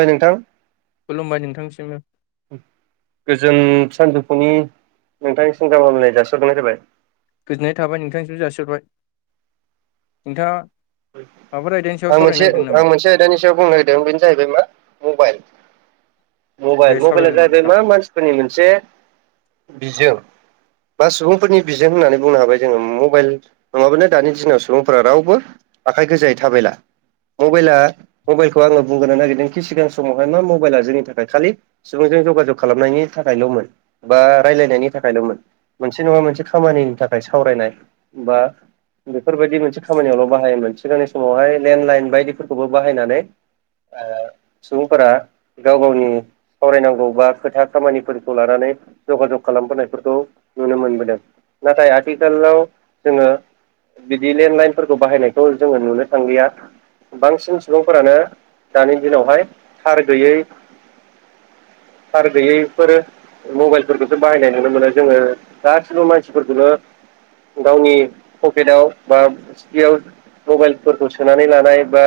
ओइ नोंथां खुलुमबाय नोंथांसिमबो जों सानजौफुनि नोंथांनि सिगांग्रो गाहाम हामलायथि लाय जासिहरनाय जाबाय गोजोननाय थाबाय नोंथांसिबो जासिरबाय नोंथाङा औ माबाफोर आयदानि सायाव आं सावरायनो मोनसे नागिरदों नामा आं मोनसे आयदानि सायाव बुंनो नागिरदों बेनो जाहैबाय मा मबाइल दे मबाइल मबाइल सावरायलांदो जाहैबाय नोंथां मा मानसिफोरनि मोनसे बिजों बा सुबुंफोरनि बिजों होननानै बुंनो हाबाय जोङो मबाइल नङाबानो दानि दिनाव सुबुंफोरा रावबो आखाय गोजायै थाबायला मबाइला मबाइलखौ आङो बुंग्रो नागिरदोंखि सिगां समावहाय मा मबाइला जोंनि थाखाय खालि सुबुं जगाजग खालामनायनि थाखायल'मोन बा रायलायनायनि थाखायल'मोन मोनसे नङा मोनसे खामानिनि थाखाय नाय सावरायनाय बा बेफोर बादि मोनसे खामानियावल बाहायोमोन सिगांनि समावहाय लेणडलाइन बायदिफोरखौबो बाहायनानै ओ सुबुंफोरा गाव गावनि सावरायनांगौ बा खोथा खामानिफोरखौ लानानै जग जग खालामबोनायफोरखौ नुनो मोनबोदों नाथाय आथिखालाव जोङो बिदि लेन्डलाइनफोरखौ बाहायनायखौ जोङो नुनो थांलिया बांसिन सुबुंफोरानो दानि दिनावहाय थार गैयै [inaudible] थार गैयैफोर मबाइलफोरखौसो बाहायनाय नुनो मोनो जोङो गासिबो मानसिफोरखौनो गावनि पकेटआव बा सिटियाव मबाइलफोरखौ सोनानै लानाय बा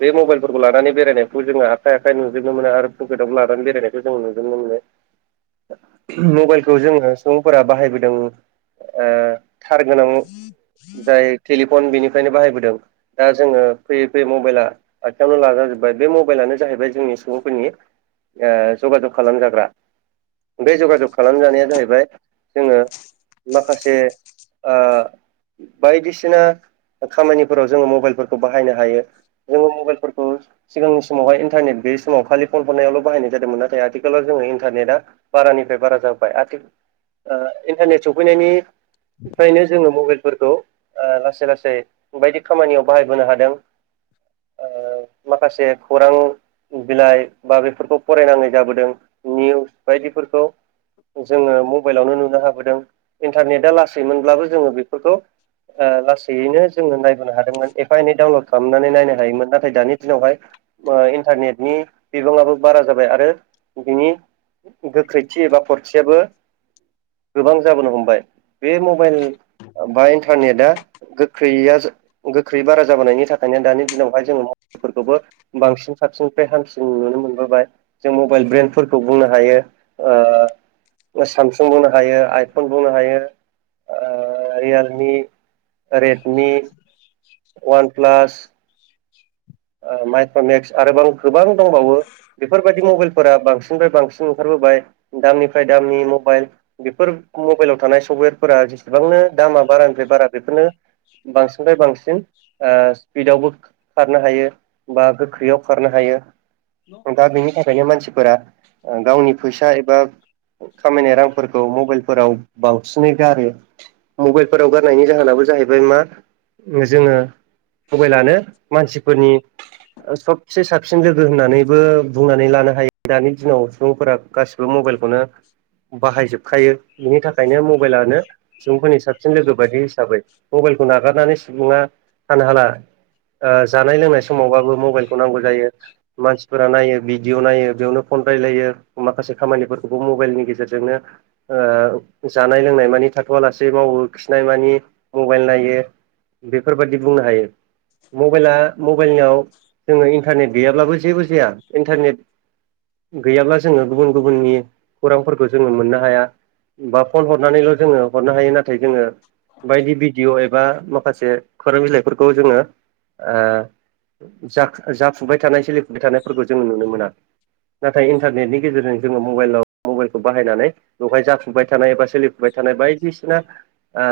बे मबाइलफोरखौ लानानै बेरायनायखौ जोङो आखाइ आखाइ नुजोबनो मोनो बखेदावबो लानानै बेरायनायखौ जों नुदों मबाइलखौ जोङो सुबुंफोरा बाहायबोदों ओ थार गोनां जाय टेलिफन बेनि बाहायबोदों दा जोङो फैयै फैयै मबाइला आथिङावनो लाज जोब्बाय बे मबाइलानो जाहैबाय जोंनि सुबुंफोरनि ओ जग जग खालाम जाग्रा बे जगाजग खालामजानाया जाहैबाय जोङो माखासे ओ बायदिसिना खामानिफोराव जोङो मबाइलफोरखौ बाहायनो हायो जोङो मबाइलफोरखौ सिगांनि समावहाय इन्टारनेट बे समाव खालि फन हनायावल' बाहायनाय जादोंमोन नाथाय आथिखालाव जोङो इन्टारनेटआ बारानिफ्राय बारा जाबोबाय। ओ इन्टारनेट सौफैनायनिफ्रायनो जोङो मबाइलफोरखौ ओ लासै लासै बायदि खामानियाव बाहायबोनो हादों ओ माखासे खौरां बिलाइ बा बेफोरखौ फरायनाङै जाबोदों निउस बायदिफोरखौ जोङो मबाइलावनो नुनो हाबोदों इन्टारनेटआ लासैमोनब्लाबो जोङो बेफोरखौ। ओ लासैयैनो। जोङो नायबोनो हादोंमोन एफा एनै डाउनलड खालामनानै नायनो हायोमोन नाथाय दानि ओ दिनावहाय इन्टारनेटनि। बिबाङाबो बारा जाबाय आरो बिनि। गोख्रैथि एबा खरथियाबो‌। गोबां जाबोनो हमबाय बे मबाइल बा इन्टारनेटआ। गोख्रैया गोख्रै बारा जाबोनायनि थाखायनो दानि दिनावहाय जोङो मफोरखौबो बांसिन साबसिन। फ्राय हामसिन नुनो मोनबोबाय जों मबाइल ब्रेन्डफोरखौ बुंनो हायो ओ। सामसुं बुंनो हायो आइफन बुंनो हायो ओ रियेलमि। Redmi, OnePlus. [inaudible] माइथक्रमेक्स आरोबाव गोबां दंबावो। बेफोरबायदि मबाइलफोरा बांसिननिफ्राय बांसिन ओंखारबोबाय दामनिफ्राय दामनि मबाइल बेफोर। मबाइलाव थानाय सफ्टवेरफोरा जेसेबांनो दामा बारानिफ्राय बारा बेफोरनो। बांसिननिफ्राय बांसिन ओ स्पिपिडआवबो खारनो हायो। बा गोख्रैयाव खारनो हायो दा बेनि थाखायनो मानसि। फोरा गावनि फैसा एबा। खामायनाय रांफोरखौ मबाइलफोराव बांसिनै गारो मबाइलफोराव गारनायनि जाहोनाबो। बे जाहैबाय मा जोङो मबाइलानो मानसिफोरनि। ओ सबसे साबसिन लोगो होननानैबो बुंनानै लानो हायो दानि दिनाव सुबुंफोरा गासिबो मबाइलखौ। खौनो बाहायजोबखायो। बिनि थाखायनो मबाइलानो सुबुंफोरनि साबसिन लोगो बायदि हिसाबै। मबाइलखौ नागारनानै सुबुङा थानो हाला ओ जानाय-लोंनाय। समावबाबो मबाइल खौ नांगौ जायो मानसिफोरा नायो भिडिअ नायो बेयावनो फन रायलायो माखासे। खामानिफोरखौबो मबाइलनि गेजेरजोंनो ओ जानाय-लोंनाय मानि थाथ'आलासे मावो खि। नाय मानि मबाइल नायो बेफोरबादि बुंनो हायो मबाइला। मबाइलाव जोङो इन्टारनेट गैयाब्लाबो जेबो जाया इन्टारनेट। गैयाब्ला जोङो गुबुन-गुबुननि खौरांफोरखौ जोङो मोननो हाया। बा फन हरनानैल' जोङो हरनो हायो नाथाय जोङो। बायदि भिडिअ एबा माखासे खौरां बिलाइफोरखौ जोङो ओ। जाख जाफुबाय थानाय, सोलिफुबाय थानायफोरखौ जोङो नुनो मोना। नाथाय इन्टारनेटनि गेजेरजों जोङो मबाइलाव मबाइलखौ बाहायनानै बेवहाय जाफुबाय थानाय बा। सोलिफुबाय थानाय बायदिसिना। ओ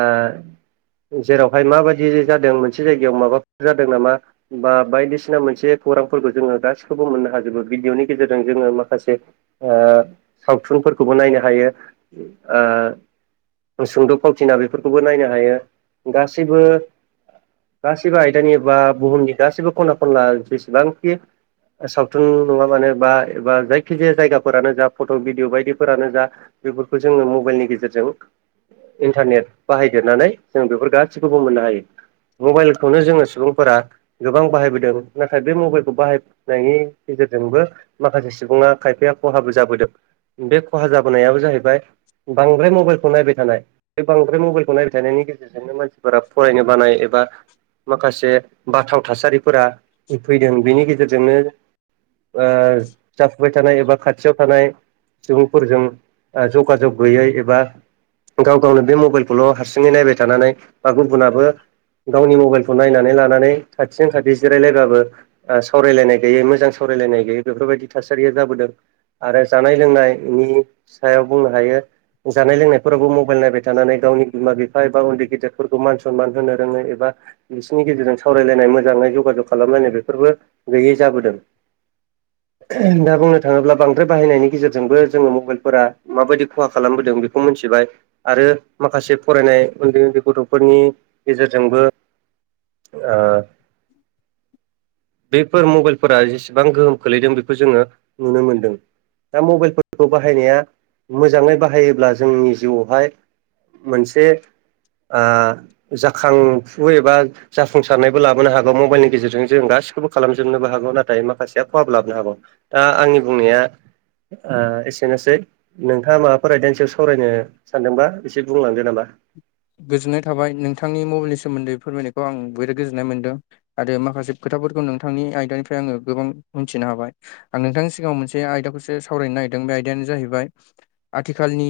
जेरावहाय माबायदि जादों मोनसे जायगायाव माबाफोर जादों नामा। बा बायदिसिना मोनसे खौरांफोरखौ जोङो गासिखौबो मोननो हाजोबो भिडिअनि गेजेरजों जोङो माखासे। ओ सावथुनफोरखौबो नायनो हायो ओ। सुंद' फावथिना बेफोरखौबो नायनो हायो गासैबो। गासिबो आयदानि बा बुहुमनि गासिबो खना-खनला जेसेबांखि। सावथुन नङाबानो बा एबा जायखि जाया जायगाफोरानो जा फट' भिडिअ बायदिफोरानो जा‌ बेफोरखौ जोङो मबाइलनि गेजेरजों। इन्टारनेट बाहायदेरनानै जों बेफोर गासिखौबो मोननो हायो। मबाइलखौनो जोङो सुबुंफोरा। गोबां बाहायबोदों नाथाय बे मबाइलखौ बाहाय नायनि गेजेरजोंबो माखासे सुबुंङा खायफाया। खहाबो जाबोदों बे खहा जाबोनायाबो जाहैबाय। बांद्राय मबाइलखौ नायबाय थानाय बे बांद्राय मबाइलखौ नायबाय थानायनि गेजेरजोंनो मानसिफोरा फरायनो बानाय एबा। बा माखासे बाथाव थासारिफोरा फैदों बेनि गेजेरजोंनो। ओ जाफुबाय थानाय एबा खाथियाव थानाय। सुबुंफोरजों ओ जगाजग गैयै एबा। गाव-गावनो बे मबाइलखौल' हारसिङै नायबाय थानानै बा गुबुनाबो। गावनि मबाइलखौ नायनानै लानानै। खाथिजों खाथि जिरायलायबाबो ओ सावरायलायनाय गैयै मोजां सावरायलायनाय गैयै बेफोरबायदि थासारिया जाबोदों आरो जानाय लोंनायनि सायाव बुंनो हायो जानाय लोंनायफोरावबो मबाइल नायबाय थानानै गावनि बिमा बिफा एबा उन्दै गेदेरफोरखौ मान सनमान होनो रोङै एबा बिसनि गेजेरजों सावरायलायनाय मोजाङै जगाजग खालामलायनाय बेफोरबो गैयै जाबोदों दा बुंनो थाङोब्ला बांद्राय बाहायनायनि गेजेरजोंबो जोङो मबाइलफोरा माबायदि खहा खालामबोदों बेखौ मोनसे थिबाय आरो माखासे फरायनाय उन्दै उन्दै गथ'फोरनि गेजेरजोंबो ओ बेफोर मबाइलफोरा जेसेबां गोहोम खोलैदों बेखौ जोङो नुनो मोनदों दा मबाइलफोरखौ बाहायनाया मोजाङै बाहायोब्ला जोंनि जिउआवहाय मोनसे आ जाखांफु एबा जाफुंसारनायबो लाबोनो हागौ मबाइलनि गेजेरजों जों गासिखौबो खालामजोबनोबो हागौ नाथाय माखासेया खहाब लाबोनो हागौ। दा आंनि बुंनाया आ एसेनोसै नोंथाङा माबाफोर आयदानि सायाव सावरायनो सानदोंबा एसे बुंलांदो नामा। गोजोननाय थाबाय नोंथांनि मबाइलनि सोमोन्दै फोरमायनायखौ आं बिराद गोजोननाय मोनदों आरो माखासे खोथा फोर नोंथांनि आयदानिफ्राय आङो गोबां मिथिनो हाबाय आं नोंथांनि सिगाङाव मोनसे आयदाखौसो सावरायनो ओं बे आयदायानो जाहैबाय आथिखालनि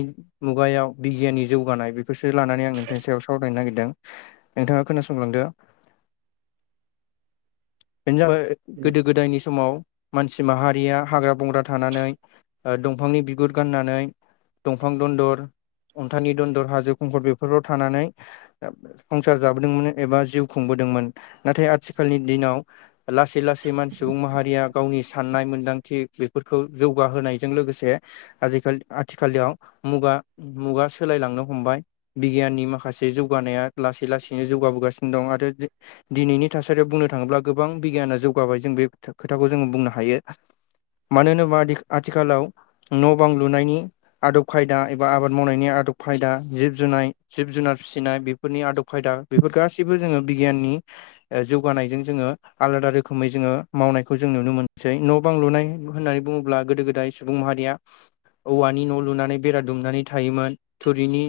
मुगायाव बिगियाननि जौगानाय बेफोरसो लानानै आं [unintelligible] नि सायाव सावरायनो नागिरदों नोंथाङा खोनासंलांदो। बेनो जाबाय गोदो गोदायनि समाव मानसि माहारिया हाग्रा बंग्रा थानानै ओ दंफांनि बिगुर गाननानै दंफां दन्दर अन्थानि दन्दर हाजो खुंखद बेफोराव थानानै संसार जाबोदोंमोन एबा जिउ खुंबो दोंमोन नाथाय आथिखालनि दिनाव लासै लासै मान सुबुं माहारिया गावनि साननाय मोन्दांथि बेफोरखौ जौगाहोनायजों लो गोसे आजिखाल आथिखालयाव मुगा मुगा सोलायलांनो हमबाय बिगियाननि माखासे जौगानाया लासै लासैनो जौगाबोगासिनो दं आरो दि दिनैनि थासारियाव बुंनो थाङोब्ला गोबां बिगियाना जौगाबाय जों बे खोथा खोथाखौ जोंङो बुंनो हायो। मानो होनोबा आदि आथिखालाव न' बां लुनायनि आदब खायदा एबा आबाद मावनायनि आदब खायदा जिब जुनाय जिब-जुनार फिसिनाय बेफोरनि आदब खायदा बेफोर गासैबो जोङो बिगियाननि ओ जौगानायजों जोङो आलादा रोखोमै जोङो मावनायखौ जों नुनो मोनसै न' बां लुनाय होननानै बुङोब्ला गोदो गोदाय सुबुं मारिया औवानि न' लुनानै बेरा दुमनानै थायोमोन थुरिनि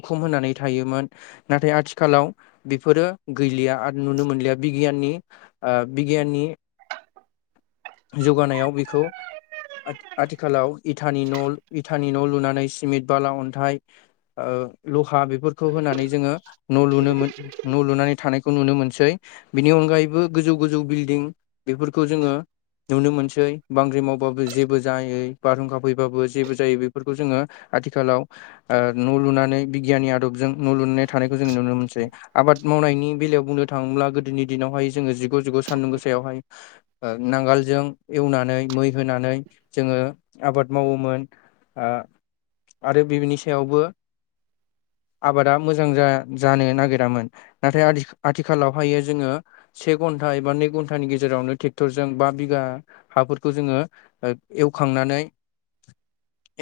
उखुम होनानै थायोमोन ना थाय आथिखालाव बेफोरो गैलिया आरो नुनो मोनलिया बिगियाननि आ बिगियाननि जौगानायाव बेखौ आथिखालाव इथानि न' इथानि न' लुनानै सिमेन्ट बाला, अन्थाइ ओ लहा बेफोरखौ होनानै जोङो न' लुनोमोन न' लुनानै थानायखौ नुनो मोनसै। बिनि अनगायैबो गोजौ गोजौ बिल्डिं बेफोरखौ जोङो नुनो मोनसै बांग्रि मावबाबो जेबो जायै बारहुंखा फैबाबो जेबो जायो बेफोरखौ जोङो आथिखालाव ओ न' लुनानै बिगियाननि आदबजों न' लुनानै थानायखौ जों नुनो मोनसै आबाद मावनायनि बेलायाव बुंनो थाङोब्ला गोदोनि दिनावहाय जोंङो जिगु जिगु सान्दुं गोसायावहाय ओ नांगालजों एवनानै मै होनानै जोंङो ओ आबाद मावोमोन आ आरो बिनि सायावबो [inaudible] आबादा मोजां जानो नागिरामोन नाथाय आथिखालावहायो जोङो। से घन्टा एबा नै घन्टानि गेजेरावनो ट्रेक्टरजों बा बिघा हाफोरखौ जोङो ओ ए खांनानै [inaudible]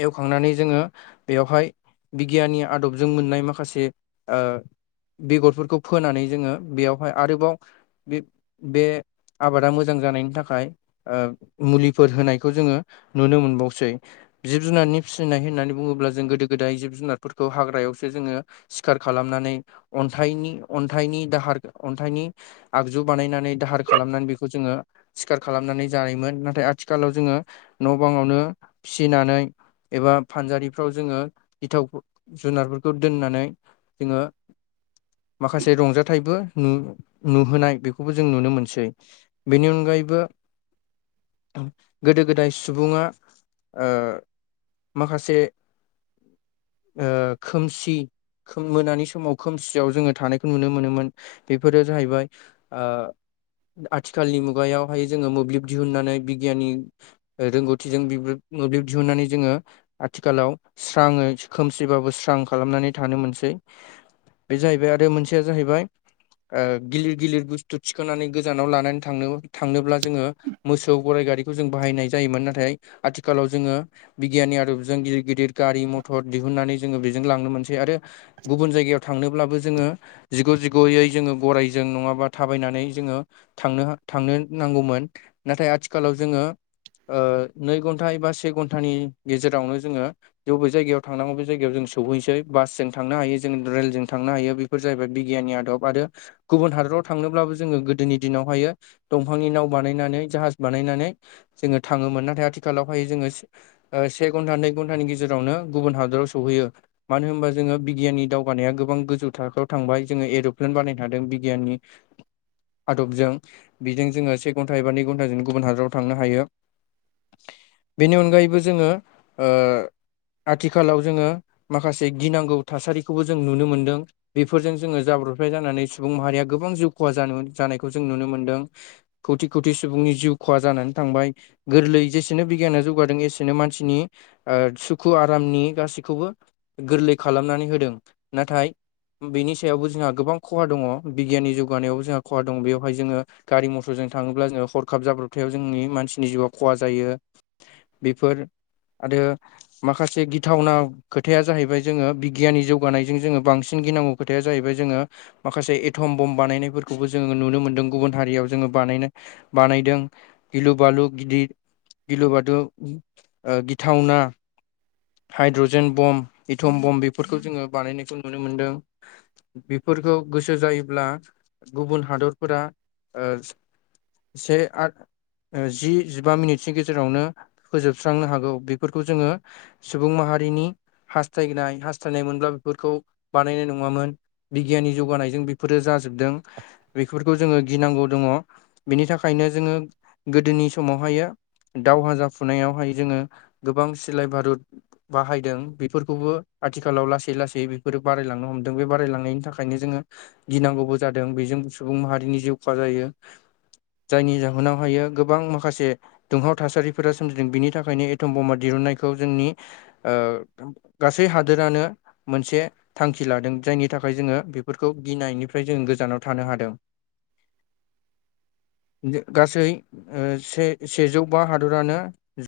एवखांनानै जोङो बेवहाय बिगियाननि आदबजों मोननाय माखासे ओ बेगरफोरखौ फोनानै जोङो बेयावहाय आरोबाव बे बे आबादा मोजां जानायनि थाखाय ओ मुलिफोर होनायखौ जोङो नुनो मोनबावसै। जिब जुनारनि फिसिनाय होननानै बुङोब्ला जों गोदो गोदाय जिब जुनारफोरखौ हाग्रायावसो जोङो सिखार खालाम नानै अन्थाइनि अन्थाइनि दाहार अन्थाइनि आगजु बानायनानै दाहार खालामनानै बेखौ जोङो सिखार खालामनानै जानायोमोन नाथाय आथिखालाव जोङो। न' बाङावनो फिसिनानै एबा फानजारिफ्राव जोङो गिथाव जुनार दोननानै जोङो माखासे रंजाथाइबो नु होनाय बेखौबो जों नुनो मोनसै बेनि अनगायैबो गोदो गोदाय सुबुङा माखासे ओ खोमसि खोम मोनानि समाव खोमसियाव जोङो थानायखौ नुनो मोनोमोन बेफोरो जाहैबाय। आ। आथिखालनि मुगायावहाय जोङो मोब्लिब दिहुनन्नानै बिगियाननि रोंगौथिजों मोब्लिब दिहुननानै जोङो आथिखालाव स्राङै खोमसिबाबो स्रां खालामनानै थानो मोनसे बे जाहैबाय आरो मोनसेया जाहैबाय ओ गिलित गिलिर बुस्थु थिखांनानै गोजानाव लानानै थांनो थांनोब्ला जोङो मोसौ गराइ गारिखौ जों बाहायनाय जायोमोन नाथाय आथिखालाव जोङो बिगियाननि आदबजों गिदिर गिदिर गारि मथर तद दिहुननानै जोङो बेजों लांनो मोनसै आरो गुबुन जायगायाव थांनोब्लाबो जोङो जिगु जिगयै जोङो गराय जों नङाबा थाबायनानै जोङो थांनो-थांनो नांगौमोन नाथाय आथिखालाव जोङो ओ नै घन्टा एबा से घन्टानि गेजेरावनो जोङो जबे जायगायाव थांनांगौ बे जायगायाव जों सौहैनोसै बासजों थांनो हायो जों रेलजों थांनो हायो बेफोर जाहैबाय बिगियाननि आदब आरो गुबुन हादराव थांनोब्लाबो जोङो गोदोनि दिनावहायो दंफांनि नाव बानायनानै जाहाज बानायनानै जोङो थाङोमोन नाथाय आथिखालावहाय जोङो से घन्टा नै घन्टानि गेजेरावनो गुबुन हादराव सौ बैयो मानो होनबा जोङो बिगियाननि दावगानाया गोबां गोजौ थाखोआव थांबाय जोङो एरु'प्लेन बानायनो हादों। गायाननि आदबजों बेजों जोङो से घन्टा एबा नै घन्टाजों गुबुन हादराव थांनो हायो। बेनि अनगायैबो जोङो ओ आथिखालाव जोङो माखासे गिनांगौ थासारिखौबो जों नुनो मोनदों बेफोरजों जोङो जाबाय [inaudible] जानानै। सुबुं माहारिया गोबां जिउ खहा जानो जानायखौ जों नुनो मोनदों खौथि खौथि सुबुंनि जिउ खहा जानानै थांबाय गोरलै जेसेनो बिगियाना जौगादों एसेनो मानसिनि सुखु आरामनि गासै। बेखौबो गोरलै खालामनानै होदों नाथाय बेनि सायावबो जोंहा गोबां खहा। दङ बिगियाननि जौगानायाव जोंहा खहा दङ बेयावहाय जोङो गारि मथरजों थाङोब्ला जोङो हरखाब जाब्रबथायाव जों [unintelligible] मानसिनि जिउआ खहा जायो बेफोर। आरो माखासे गिथावना खोथाया जाहैबाय जोङो बिगियाननि जौगानायजों जोङो बांसिन। गिनांगौ खोथाया जाहैबाय जोङो। माखासे एथम बम्ब बानायनायफोरखौबो जोङो नुनो मोनदों गुबुन हारियाव जोङो बानायनो बानायदों गिलु बालु गिदित गिलु बाथु गिथावना हाइद्रजेन बम्ब इथम बम्ब बेफोरखौ जोङो बानायनायखौ नुनो मोनदों। बेफोरखौ गोसो जायोब्ला गुबुन हादरफोरा ओ से आरो ओ जि जिबा मिनिस्टि गेजेरावनो फोजोबस्रांनो हागौ बेफोरखौ जोङो। सुबुं माहारिनि हास्थायगनाय हास्थायनाय मोनब्ला बेफोरखौ बानायनाय नङामोन। बिगियाननि जौगानायजों बेफोरो जाजोबदों बेफोरखौ जोङो गिनांगौ दङ बेनि थाखाय नो ज गोदोनि समावह दावहा जाफुनायावह जो गोबां सिलाय भारूत बाहायदों बेफोरखौबो आथिखालाव लासै लासै बेफोरो बारायलांनो हमदों बे बारायलांनायनि थाखायनो जोङो गिनांगौबो जादों बेजों सुबुं माहारिनि जिउ खहा जायो। जायनि जाहोनाव हायो गोबां माखासे दुंहाव थासारिफोरा सोमजिदों बिनि थाखायनो एथम बमा दिरुनाय खौ जोंनि ओ गासै हादोरानो मोनसे थांखि लादों जायनि थाखा बाय जोङो बेफोरखौ गिनायनिफ्राय जों गोजानाव थानो हादों। [inaudible] गासै ओ से सेजौ बा हादरानो